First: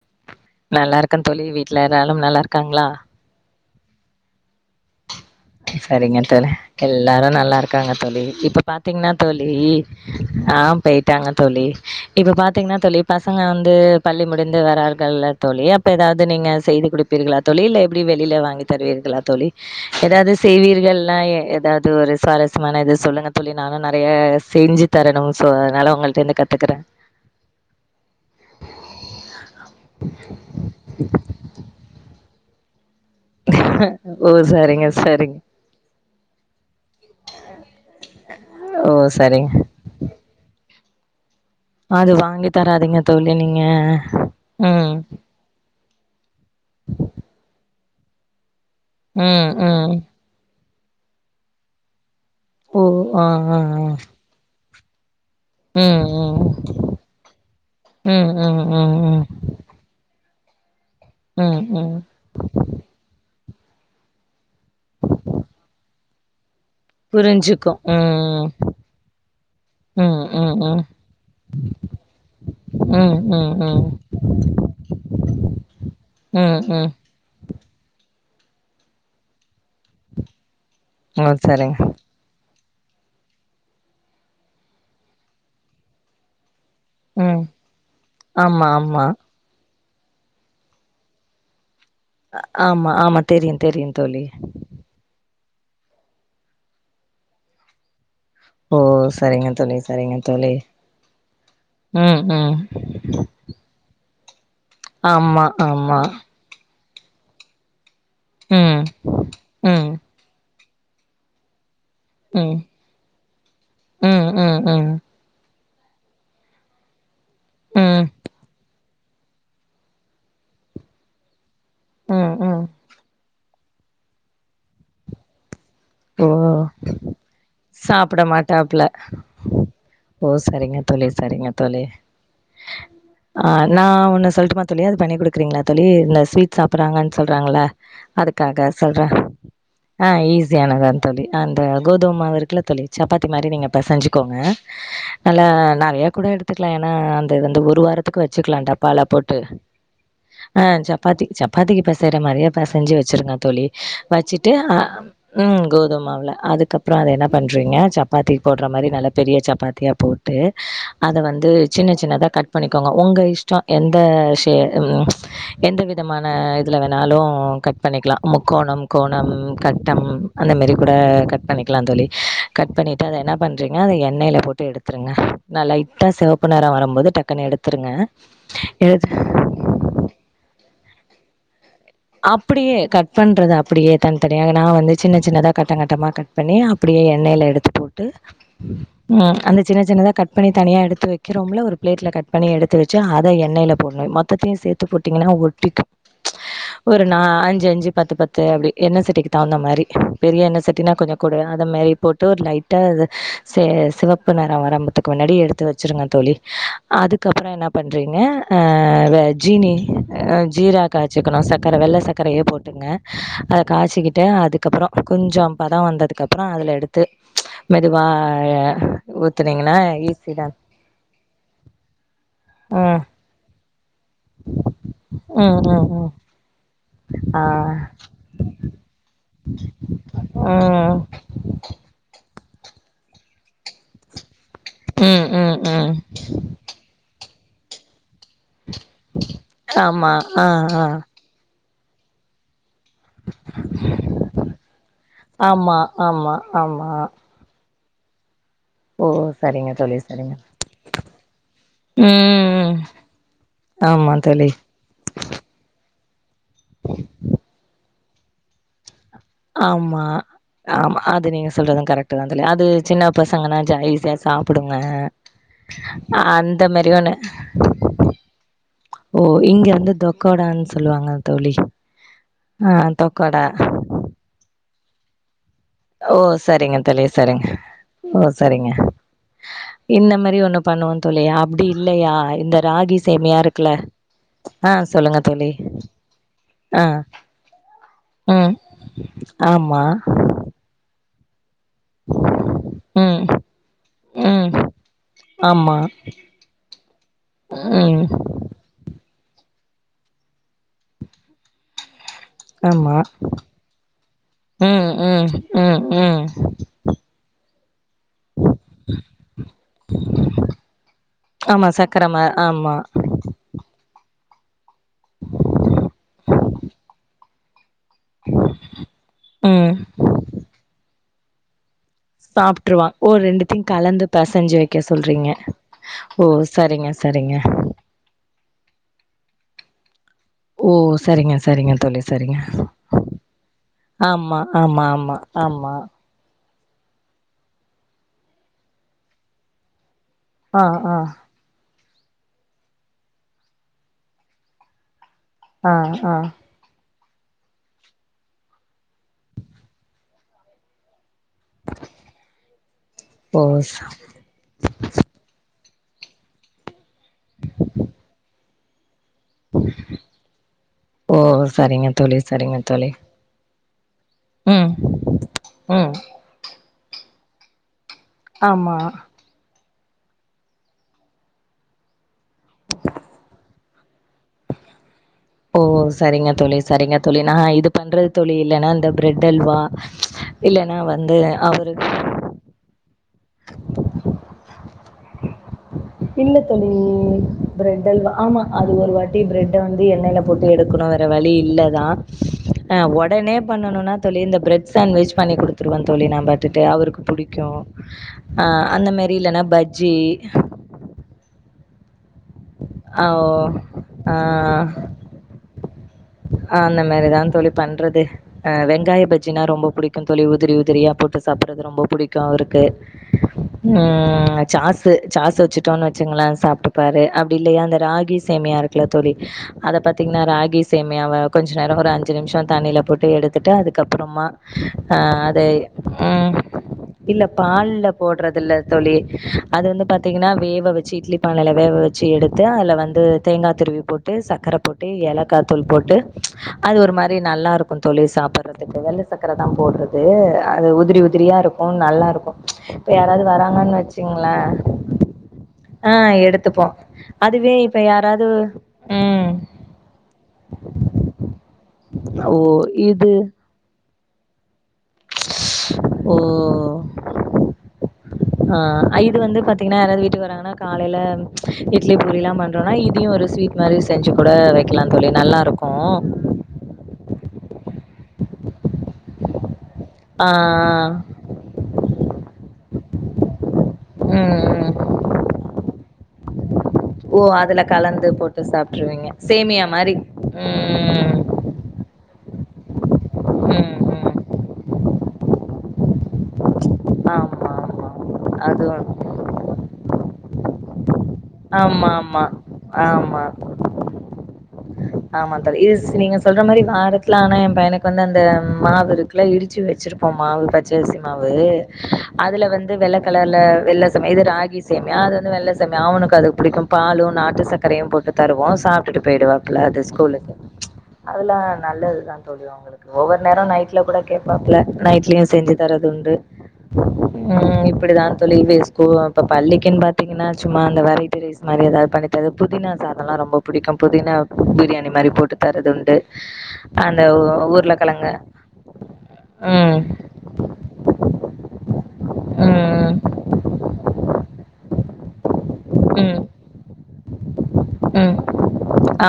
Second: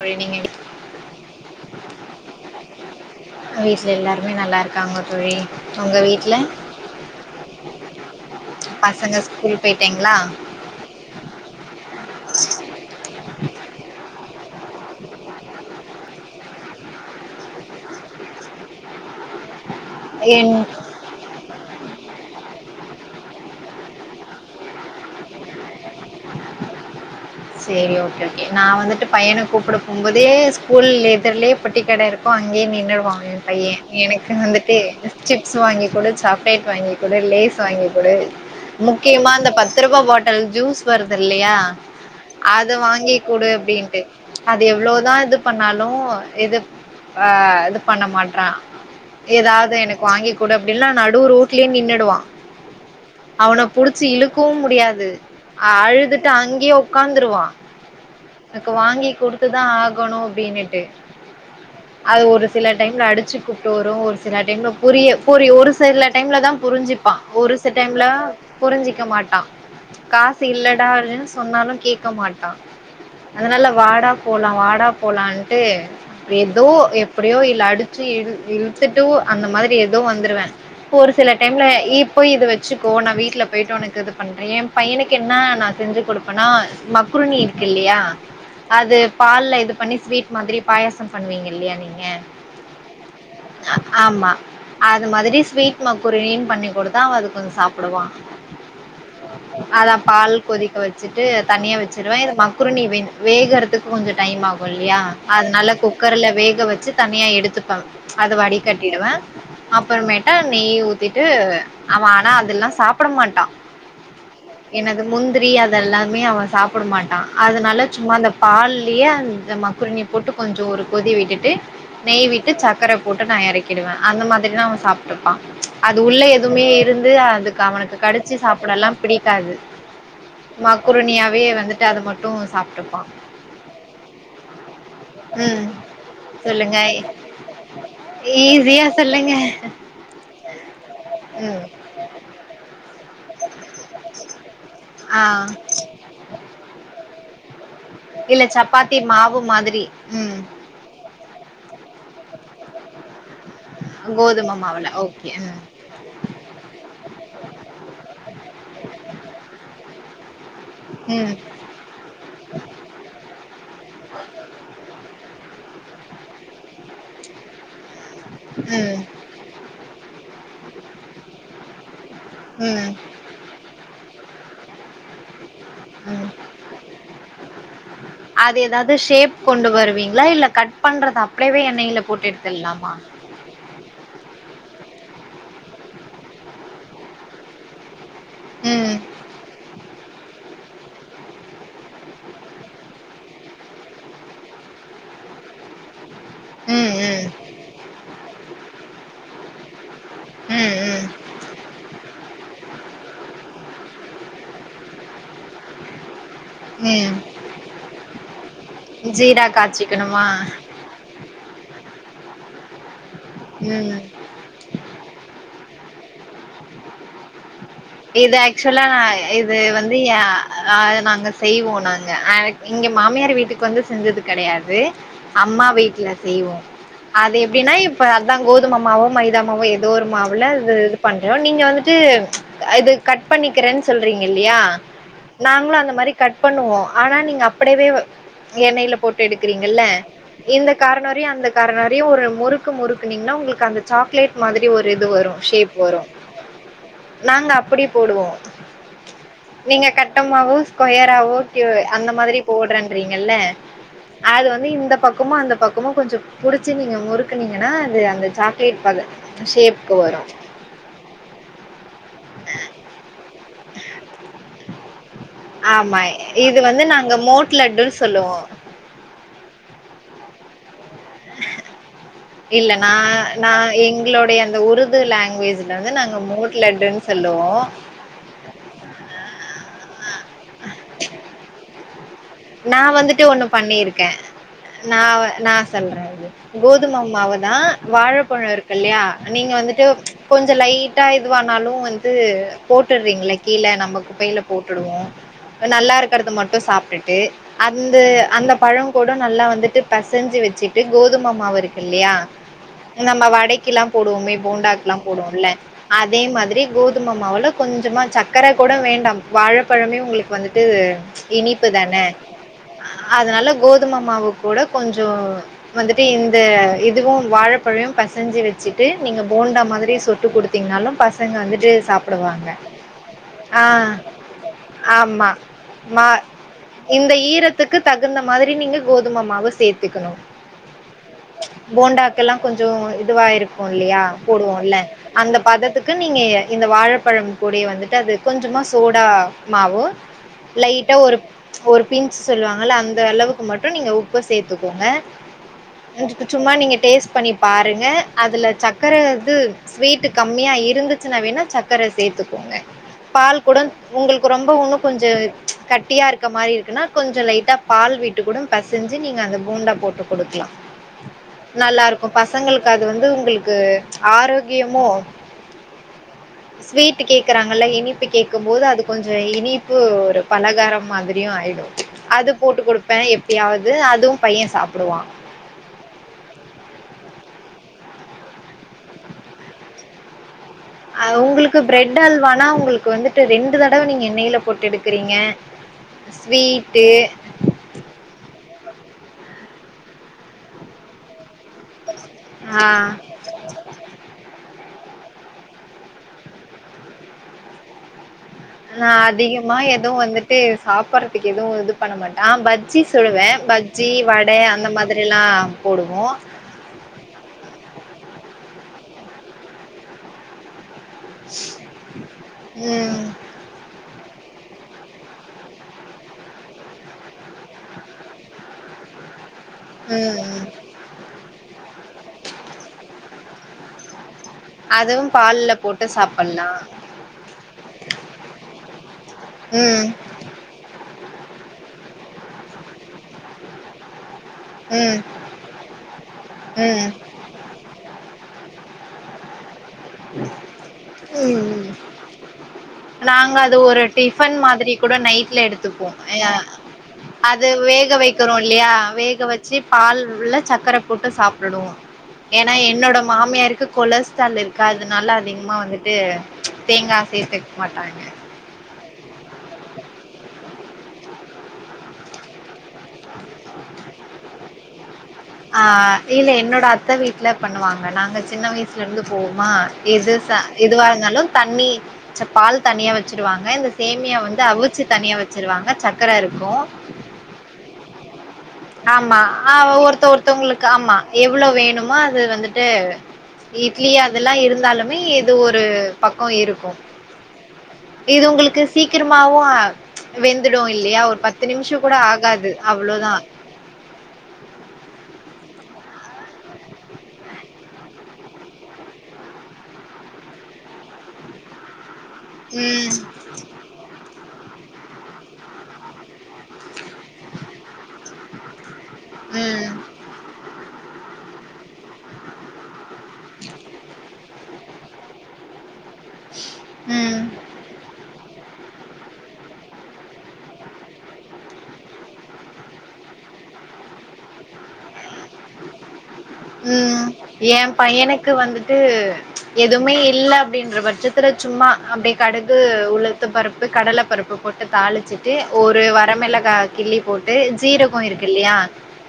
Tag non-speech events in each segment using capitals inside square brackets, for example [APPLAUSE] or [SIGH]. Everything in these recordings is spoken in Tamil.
தோழி நீங்க நல்லா இருக்க தோழி வீட்டுல எல்லாரும் நல்லா இருக்காங்ளா வீட்டுல எல்லாருமே நல்லா இருக்காங்க தோழி உங்க சரிங்க வீட்ல தோழி எல்லாரு நல்லா இருக்காங்க தோழி இப்ப பாத்தீங்ன்னா பசங்க தோழி ஸ்கூல் போயிட்டாங்களா ஆஹ் போயிட்டாங்க தோழி இப்ப பாத்தீங்ன்னா தோழி பசங்க வந்து பள்ளி முடிந்து வரார்கள் தோழி அப்ப ஏதாவது நீங்க செய்து குடுப்பீர்களா தோழி இல்லே எப்புடி வெளியில வாங்கி தருவீர்களா தோழி ஏதாவது என் செய்வீர்கல்லா ஏதாது இது ஒரு சுவாரஸ்யமான இது சொல்லுங்க தோழி நானு நெறைய செஞ்சு தரணும் சோ அதனால உங்கள்ட்டருந்து கத்துக்குறே சேரி ஓகே ஓகே நா வந்துட்டு பையன கூப்புட போம்போதே ஸ்கூல் எதுர்லயே பொட்டி கட இருக்கும் அங்கே நின்னுருவா என் பைய எனக்கு ஓ வந்துட்டு சரிங்க சரிங்க சிப்ஸ் வாங்கி குடு சாக்லேட் வாங்கி குடு லேஸ் வாங்கி குடு ஓ முக்கியமா அந்த சரிங்க பத்து ரூபா பாட்டல் ஜூஸ் வருது இல்லயா அது வாங்கி அது தராதீங்க தோழி வாங்கிகுடு நீங்க அப்டின்ட்டு அது ம் எவ்ளோதா இது பண்ணாலு கும் இது ஆ இது பண்ணமாட்றா ம் ஏதாவது ம் எனக்கு வாங்கிகுடு அப்டில்லனா நடு ரோட்லே நின்னுடுவா ஓ ஆ ஆ அவன ஆ புடிச்சு இழுக்கவு முடியா து ம் அழுதுட்டு அங்கே உக்காந்துருவான் ம் ம் ம் எனக்கு ம் வாங்கி ம் குடுத்துதா ஆகணு அப்டினுட்டு ம் ம் அது ஒரு சில டைம்ல அடிச்சு குட்டு வரும் ஒரு சில டைம்ல புரிய புரி ஒரு சில டைம்லதா புரிஞ்சிப்பான் ஒரு சி புரிஞ்சுக்கு டைம்ல ம் புரிஞ்சிக்க மாட்டான் ம் காசு ம் ம் இல்லடா அப்டினு சொன்னாலு கேக்க மாட்டான் ம் ம் ம் அதனால வாடா போலா வாடா போலான்ட்டு ம் ஏதோ ம் எப்டியோ இல்ல அடிச்சு இ இழுத்துட்டூ அந்த மாதிரி எதோ வந்துருவே ஒரு ஓ சில டைம்ல சரிங்க இப்போ இது வச் சிக்கோ நா வீட்ல பெய்ட்டோனக்கு இது பண்றே ஏ பையனுக்கு என்னா நா செஞ்சி குடுப்பன்னா மக்ரூனி ம் இருக்கில்லியா ஆமா அது ஆமா பால்ல இது பண்ணி ஸ்வீட் மாதிரி பாயசம் பண்வீங்க இல்லியா நீங் அ ஆமா ஆமா தெரியு தெரியு தோழி ஆமா அது மாதிரி ஸ்வீட் மக்ரூனின்னு பண்ணி குடுத்தா அவ அது கொஞ்சோ சாப்புடுவா ஓ செரிங்க தோழி அதா செரிங்க பால் தோழி கொதிக்க வச்சுட்டு தனியா வெச்சிருவே ம் இது ம் மக்குரூனி வே வேகறத்துக்கு கொஞ்சோ டைம் ஆ ஒல்லியா ஆமா அதனால ஆமா குக்கர்ல வேக வச்சி தனியா எடுத்துப்பாங் அத வடி ம் கட்டிடுவே ம் அப்பறமேட்ட நெய் ஊத்தீட்டு அவன் ஆனா ம் அதுல்லா சாப்புட மாட்டா ம் ம் ம் ம் என்னது முந்திரி அ தெல்லாமே அவங் சாப்புட மாட்டா அதுனால ம் சும்மா இந்த பால் திலே அந்த மக்ரோனிய போட்டு கொஞ்சோ ஒரு கொதி விட்டுட்டு நெய் ம் விட்டு ம் சக்கர போட்டு நா எறக் கிடுவேன் அந்த மாதிரி தா அவன் சாப்ட்டுப்பான் அது உள்ள ஓ எதுமே இருந்து அதுக்கு அவனுக்கு சாப்ட கடிச்சு மாட்டாப்ல சாப்டல்லா பிடிக்காது ஓ சரிங்க தோழி மக்குருனியா சரிங்க தோழி ஆ நா ஒன்னு சொல்ட்டுமா தோழி அது பண்ணி குடுக்குறீங்களா ம் தோழி இந்த ஸ்வீட் சொல்லுங்க சாப்புட்றாங்கன்னு சொல்றாங்கல அதுக்காக ஈஸியா சொல்ற சொல்லுங்க ஆ ஈசி சியானது தா தோழி அந்த ம் கோதும மாவு இருக்குல தோழி சப்பாத் தி மாரி நீங்க பெசஞ்சிக்கோங்க ஆ நல்ல நெறைய கூட எடுத்துக்கலாம் ஏன்னா ஆ அந்த அந்த ஒரு ஒரு வாரத்துக்கு இல்ல வச்சுக்கலாம் சப்பாத்தி டப்பால போட்டு மாவு மாதிரி ம் ஆ சப்பாத்தி சப் பாத்திக்கு பெசையுற மாரியே பெசஞ்சு வச்சுருங்க தோழி வச்சிட்டு கோதும ஆ மாவுல ஓகே ம் கோதும மாவுல அதுக்கப்றோ அத என்னா பண்றீங்க சப்பாத்தி போடுற மாரி நல்ல பெரிய சப்பாத்தியா போட்டு அத ம் வந்து சின்ன சின்னதா கட் பண்ணிக்கோங்க ஒங்க இஷ்டோ எந்த ஷே ம் எந் எந்த விதமான இதுல வேணாலும் கட் பண்ணிக்கலாம் முக்கோணம் ம் ம் கோணம் கட் அந்த மாரி கூட கட் பண்ணிக்கலாம் தோழி கட் ம் பண்ணிட்டு அத என்னா பண்றிங்க அத எண்ணெய்ல போட் டு எடுத்துருங்க ந லைட்டா ம் செவப்பு நெறோ வரும்போது டக்குனு எடுத்துருங்க அது ஏதாவது எத் பண்றத அப்டியேவே எண் அப்டியே கட் பண்றது அப்டியே தனித்தனியாக நா வந்து சின்ன சின்னதாக கட்டம்ங்கட்டமாக கட் பண்ணி அப்படியே எண்ணெயில எடுத்து போட் டு ம். அந்த சின்ன சின்னதா கட் பண்ணி தனியா எடுத்து வைக்ரோம்ல ஒரு பிளேட்ல கட் பண்ணி எடுத்து வச்சு அதை எண்ணெயல போடணும் மொத்தையும் சேர்த்து போட்டீங்கன்னா ஒட்டிக்கும் ம், ஒரு நா ம். அஞ்சு அஞ்சு பத்து பத்து அப்டி எண்ணெ சட்டிக்கு தகுந்த மாரி பெரிய எண்ணெ ம், சட்டினா ம். கொஞ்ச கூட அது மாரி போட்டு ஒரு லைட் ல அது சிவப்பு நிறம் வரம்பத்துக்கு முன்னாடி எடுத்து வச்சுருங்க தோழி ம். அதுக்கப்புறம் என்ன பண்றீங்க ஆஹ் ஜீரா ஜீனி காய்ச்சிக்கணுமா? ஜீர காய்ச்சிக்கணும் ச வெள்ளை சக்கரைய போட்டுங்க அத ம். காய்ச்சிக்கிட்டே அதுக்கப்புறம் கொஞ்சம் பதம் வந்ததுக்க அப்புறம் அதுல எடுத்து மெதுவா இது ஆக்சுவலா இது ஊத்துனீங்கன்னா வந்து ஈஸி தா அஹ நாங்க செய்வோம் நாங்க இங்க ம் மாமியார் வீட்டுக்கு வந்து செஞ்சது கிடையாது ம் அம்மா ம் வீட்டுல ம் செய்வோம் அது ஆ எப்டின்னா இப்ப அதான் கோதுமமாவோ மைதமாவோ ஏதோ ஒரு மாவுல அது இது ம் பண்றோம் நீங்க வந்துட்டு இது கட் பண்ணிக்கிறேன் சொல்றீங்க இல்லியா ம் ம் நாங்களும் ம் அந்த மாரி கட் பண்ணுவோ ஆனா நீங்க கடவே வ எண்ணெயில போட்டு எடுக்கறீங்கல்ல ஆமா ஆ இந்த ஆ கார்ணரையும் அந்த நறைய ஒரு முறு முறுக்குனீங்கன்னா உங்களுக்கு அந்த சாக்லேட் மாதிரி ஒரு இது வரும் ஷேப் ஆமா வரும் ஆமா ஆமா அப்படி போடுவோ ஓ சரிங்க நீங்க தோழி சரிங்க கட்டமாவோ ஸ்கொயராவோ ஓகே அந்த மாதிரி ம் போடுறேன்றீங்கல்ல ஆமா அது தோழி வந்து இந்த பக்கமோ அந்த பக்கமு கொஞ்ச புடிச்சு நீங்க முறுக்குனீங்கன்னா அது அந்த சாக்லேட் பத ஷேப்க்கு ஆமா வரு ஆமா அது நீங்க சொல்றதா கரெக் ட்டு அது சின்ன பசங்கனா ஜா ஈஸியா சாப்புடுங்க ஆமா இது அந்த வந்து மாரி ஒண்ணு நாங்க மோட் லட்டுன்னு சொல்லுவோ ஓ இங்க வந்து தொக்கோட அந் இல்ல ஆ நா தொக்கோடா நா எங்களுடைய அந்த உருது லாங்குவேஜ் ஓ சரிங்க தோழி சரிங்க ஓ சரிங்க இந்த மாரி ஒண்ணு பண்ணுவோ தோழி அப்படி இலையா நா வந்துட்டு ஒண்ணு பண்ணிருக்கேன் ஆ நா சொல்லுங்க தோழி நா சொல்றேன் ஆ கோதும மாவுதா வாழப்பழம் ம் இருக்கு இல்லையா நீங்க ஆமா வந்துட்டு கொஞ்சோ லைட் டா இது வன் னாலு வந்து ம் போட்டுடுறீங்களே கீழே நம்ம குப்பையில ம் போட்டுடுவோம் ஆமா நல்லா இருக்கறது மட்டும் சாப்ட்டு கு அந்த ம் அந்த பழம் கூட நல்லா வந்து டு பசைஞ்சு வச்சுட்டு கோதும மாவு இருக்குல்லையா ஆமா நம்ம வடைக்குலா போடுவோமே ம் போண்டாக்குலா ம் போடுவோம்ல ம் ம் அதே மாதிரி கோதும மாவுல கொஞ்சமா சக்கரை கூட வேண்டா வாழப்பழமே உங்களுக்கு வந்துட்டு இனி ஆமா ப்பு தான சக்கர மா ஆமா அதனால கோது கோதும மாவு கூட கொஞ்சோ வந்துட்டு இந்த இதுவு வாழப் பழம் பசஞ்சு வச்சிட்டு நீங்க போண்டா ம் மாதிரி சுட்டு குடுத்தீங்கன்னாலு பச சங்க வந்துட்டு சாப் சாப்ட்டுருவான் ஓ ரெண்டுத்தையு கலந்து பசைஞ்சு வைக்க சொல்றீங்க ஆமா மா ஓ சரிங்க இந்த சரிங்க ஈரத்துக்கு தகுந்த மாதிரி நீங்க கோதும மாவ சேத்துக்கணு ஓ சரிங்க சரிங்க தோழி போண்டாக்கெல்லா சரிங்க கொஞ்சோ இதுவா இருக்கு இல்லியா ஆமா போடுவோல்ல ஆமா ஆமா அந்த ஆமா பதத்துக்கு நீங்க இந்த வாழைப்பழம் பொடிய வந்துட்டு அது கொஞ்சமா சோடா மாவு ஆ லைட்டா ஆ ஒருப் ஒரு பின்சு சொல்லுவாங்கல்ல அந்த அளவுக்கு மட்டு நீங்க உப்ப சேத்துக்கோங்க ஆ ஆ கொஞ்சக சும்மா நீங்க டேஸ் பண்ணி பாருங்க அதுல சர்க்கர இது ஸ்வீட கம்மியா இருந்து ச்சினா சர்கர சேத்துக்கோங்க ஓ பால் கூட உங்களுக்கு ரொம்ப இண்ணு கொஞ்ச கட்டியா இருக் க்கமாறி இருக்குன்னா கொஞ்ச லைட்டா பால் வீட்டு கூட பசின் ஞ்சு நீங்க அந்த பூண்டா போட்டு குடுக்கலா ஓ சரிங்க நல்லாருக்கு தோழி சரிங்க பசங்களுக்கு அது தோழி வந்து உங்களுக்கு ம் ஆரோக்கியமோ ம் ஸ்வீட் கேக்குறாங்கல்ல இனி கேக்கும் போது ஆமா அது கொஞ்ச இனி ப்பு ஒரு பலகாரம் மாதி ரி ஆயிடும் ம்ச் அது போட்டு கொடுப்பே எப்பயாவது அதுவு பைய சாப்டுவா ஓ செரிங்க தோழி செரிங்க தோழி நா இது பண்ற தோழி இல்லன்னா இந்த பிரெட் அல்வா இல்லன்னா ஆ வந்து உங்களுக்கு அவரு பிரெட் அல்வானா உங்களுக்கு வந்து ட்டு ரெண்டு தடவ நீங்க எண்ணெயில போட்டு எடுக்கிறீங்க இல்ல தோழி பிரெட் அல்வா ஆமா அது ஒரு வாட் பிபிரெட்ட வந்து எண்ணெய்ல போட்டு எடுக்கணு வேற வழி இல்லதா ஆ ஒடனே பண்ணணும்னா தோழி இந்த பிர சாண்ட்விச் பண்ணி கொடுத்துருவ தோழி நா பாட்டுட்டு அவருக்கு புடிக்கு ஆ நா அந்த மாரி இல்லன்னா அதிகமா எதுவு பஜ்ஜி வந்துட்டு சாப்பிடடுற எதுவு இது பண்ண மாட்டே ஆஹ் பஜ்ஜி ஆ சுடுவே ஓ பஜ்ஜி ஆ வட அந்த மாதிரிலா போடுவோ ஆஹ் அந்த மாதிரி தா தோழி பண்றது அஹ் வெங்காய பஜ்ஜின்னா ரொம்ப புடிக்கு தோழி உதிரி உதிரியா போட்டு சாப்படுறது ரொம்ப பிடிக்கு அவருக்கு ம் உம் ஆஹ் சாசு சாசு வச்சுட்டோம் வச்சுங்களா சாப்பிட்டுப்பாரு அப்படி இல்லையா அந்த ராகி சேமியா இருக்குல்ல தோழி அத ம் பத்தீங்கன்னா ம் ராகி சேம் அத‌கொஞ்ச நேரம் ஒரு அஞ்சு நிமிஷ தண்ணில போட்டு எடுத் த்துட்டு அதுக்கப்புறமா அதுவு அஹ் அதது பால்ல போட்டு உஹம் சாப்பல்லா இல்ல பால்ல போடுறது இல்ல தோழி அது வந்து ம் பாத்தீங்கன்னா வேக வச்சு இட்லி பானையில வேக வச்சு ச்சு எடுத்து அதுல வந்து தேங்காய் திருவி போட்டு டு சக்கர போட்டு ம் ஏலக்கா போட் போட்டு அது ம் ஒரு மாரி நல்லா இருக்கு தோ ழி சாப்பிடடுறதுக்கு வெள்ள சக்கர தா போடுறது அது உதிரி உதிரியா ம் இருக்கும் நல்லா இருக்கும் இப்ப யாராவது நாங்க அது வராங்கன்னு ஒரு டிஃபன் வச்சுங்களன் மாதிரி கூட நைட்ல எடுத்துப்போ ஆஹ் அ எடுத்துப்போம் அது அதுவே இப்ப வேக யாராவது உம் உள்ள சர்க்கரை போட்டு சாப்பிடுவோ ஓ! ஏன்னா என்னோட இது மாமியாருக்கு கொலஸ் [UNINTELLIGIBLE] அதனால அதிகமா வந்துட்டு ஓ! தேங்காய் சே்த்தக்க மாட்டாங்க வறாங்கன்னா காலையில இட்லி பூரி எல்லாம் பண்றோம்னா அத ஒரு ஸ்வீட் மாதிரி செஞ்சு கூட வைக் கிலம் ஆஹ் இல்ல என்னோட அத்தை வீட்டுல பண்ணுவாங்க நாங்க சின்ன வயசுலேருந்து போவோமா இது ஆ ச எதுவா இருந்தாலும் தண்ணி பால் தனியா வச்சுடுவாங்க இந்த சேமியா வந்து ம் ம் அவிச்சி தனியா வச்சிருவாங்க சக்கர இருக்கு [INAUDIBLE] ஓ அதுல கலந்து போட்டு சாப்ட்ருவீங்க ஆமா ஆ சேமியா மாரி ஒருத்த ஒருத்தவங்களுக்கு ஆமா ம் எவ்ளவு வேணுமோ அது வந்துட்டு அஹ் ம் இட்லி ம் அதெல்லாம் இருந்தாலு இது ஒரு பக்கம் இருக்கு ஆமா ஆமா இது உங்குளுக்கு அதுவு சீக்கிரமாவு அ வெந்துடு இல்லையா ஒ பத்து நிம்ஷோ ஆமா கூட ஆமா ஆகாது அவ்ளோதா ஆமா ஆமாதழி இஸ் நீங்க சொல்ற மாரி வாரத்துல ஆனா எம் பையனுக்கு வந்து அந்த மாவு இருக்குல இடிச்சு வெச்சிருப்போம் மாவு பச்சரிசி மாவு அதுல வந்து வெள்ள ம் கலர்ல வெள்ள ச இது ராகி சேமியா அது வந்து வெள்ள சேமியா அவுனுக்கு அது பிடிக்கும் பாலு நாட்டு சக்கரையு போட்டு தருவோ சா விட்டு போயிடுவாப்ல ம் அது ஸ்கூலுக்கு அதுல்லா நல்லதுதா தோழி அவுங்களு ஒவ்வொருநேரோ நைட்ல கூட கே ப்பாப்ல நைட்லையு செஞ்சு தர துண்டு ம் உம் இப்பிடிதா தோழி விஸ் க்கு இப்ப பள்ளிக்குன் பாத்தீங்கனா சும்மா அந்த வெரை ட்டி ரைஸ் மாரி எதாது பண்ணி தரது புதினா சாதோல்லா ரொம்ப புடிக்கும் புதினா பிரியாணி மாரி போட்டு தரதுண்டு உம் ஏ பையனுக்கு வந்துட்டு ம் எதுமே இல்ல அப்டின்ற பட்சத்துல சும்மா அப்டே கடுகு ம் உளுத்த பருப்பு கடல பருப்பு போட்டு தாளிச்சிட்டு ஒ ஒரு ம் வரமிளகா கிள்ளி போட்டு ஜீரகோ ம் இருக்கில்லையா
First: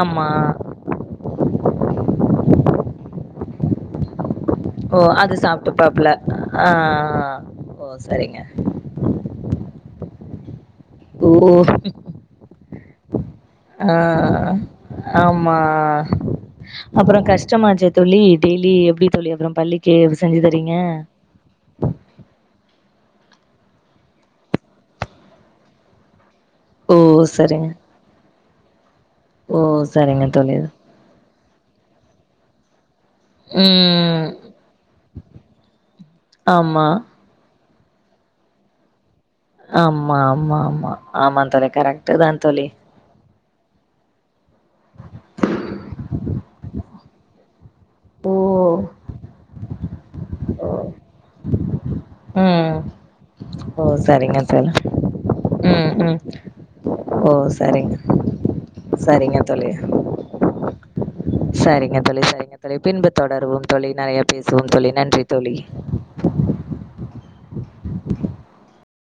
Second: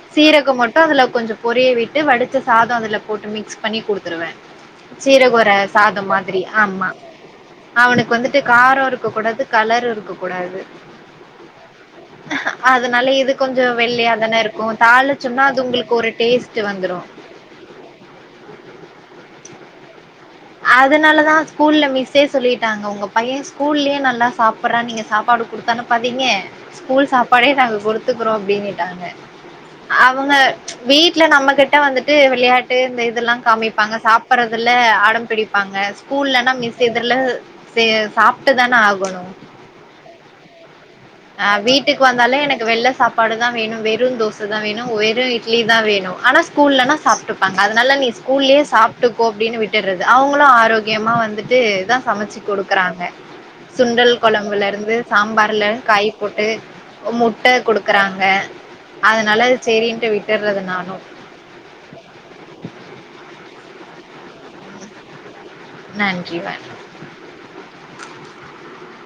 ஆமா சீரகம் மட்டு அதுல கொஞ்சோ பொரிய விட் வடிச்ச சாதோ அதுல போட்டு மிக்ஸ் பண்ணி குடுத்துருவே ஓ அது சீரகு ஒற சாதம் சாப்ட்டுப்பாப்ல மாதிரி ஆ ஆம்மா ஓ அவுனுக்கு வந்துட்டு சரிங்க காரோ இருக்க கூடாது கலரு இருக்க கூடாது ஓ அதனால இது கொஞ்சோ ஆ வெள்ளையாதான இருக்கு தாளிச்சம்ன்னா அது உங்குளுக்கு ஒரு டேஸ் அப்பறங் கஷ்டமாச்சே தோழி டெய்லி எப்டி தோழி ப்பறம் பள்ளிக்கு விஸ் அதனால தா ஸ்கூல்ல மிஸ்ஸே சொல்லிட்டாங்க உங்க பைய ஸ்கூல்லியே நல்லா சாப்பர்றா நீங்க சாப்பாடு குடுத்தனுப்பாதீங்க ஓ ஸ்கூல் சாப்பாடே சரிங்க நாங்க குடுத்துக்குறோ அப்டினிட்டாங்க ஓ சரிங்க அவங்க தோழி வீட்ல நம்ம கிட்ட வந்துட்டு விளையாட்டு இந்த இதெல்லா காமிப்பாங்க ம் சாப்பறதுல அட பிடிப்பாங்க ஸ்கூல்லனா மிஸ் ஆமா எதிர்ல சே சாப்ட்டுதான ஆகணு ஆம்மா ஆம்மா ஆமா ஆமா ஆஹ் தோழி வீட்டுக்கு கரெக்ட் தா வந்தாலு எனக்கு தோழி வெள்ல சாப் பாடு தா வேணு வெறுந் தோ சதா வேணு வெறு இட்லி தா வேணு ஆனா ஸ்கூல்லனா சாப் [UNINTELLIGIBLE] அதனால நீ ஓ ஸ்கூல்லியே சாப்ட்டுக்கோ அப்டின்னு விட் டுறது அவங்களும் ஆரோக்கியமா வந்துட்டு தா சமச்சு ம் குடுக்குறாங்க ஓ சுண்டல் சரிங்க கொழம்புல தோழி இருந்து சாம்பார்ல ம் கை ம் போட்டு ஓ முட்ட சரிங்க குடுக்குறாங்க சரிங்க அதனால தோழி செரின்ட்டு விட்டுறது நானும் சரிங்க தோழி சரிங்க தோழி பின்பு தொடருவோம் தோழி நறைய பேசுவோம் தோழி நன்றி தோழி நன்றி வணக்கம்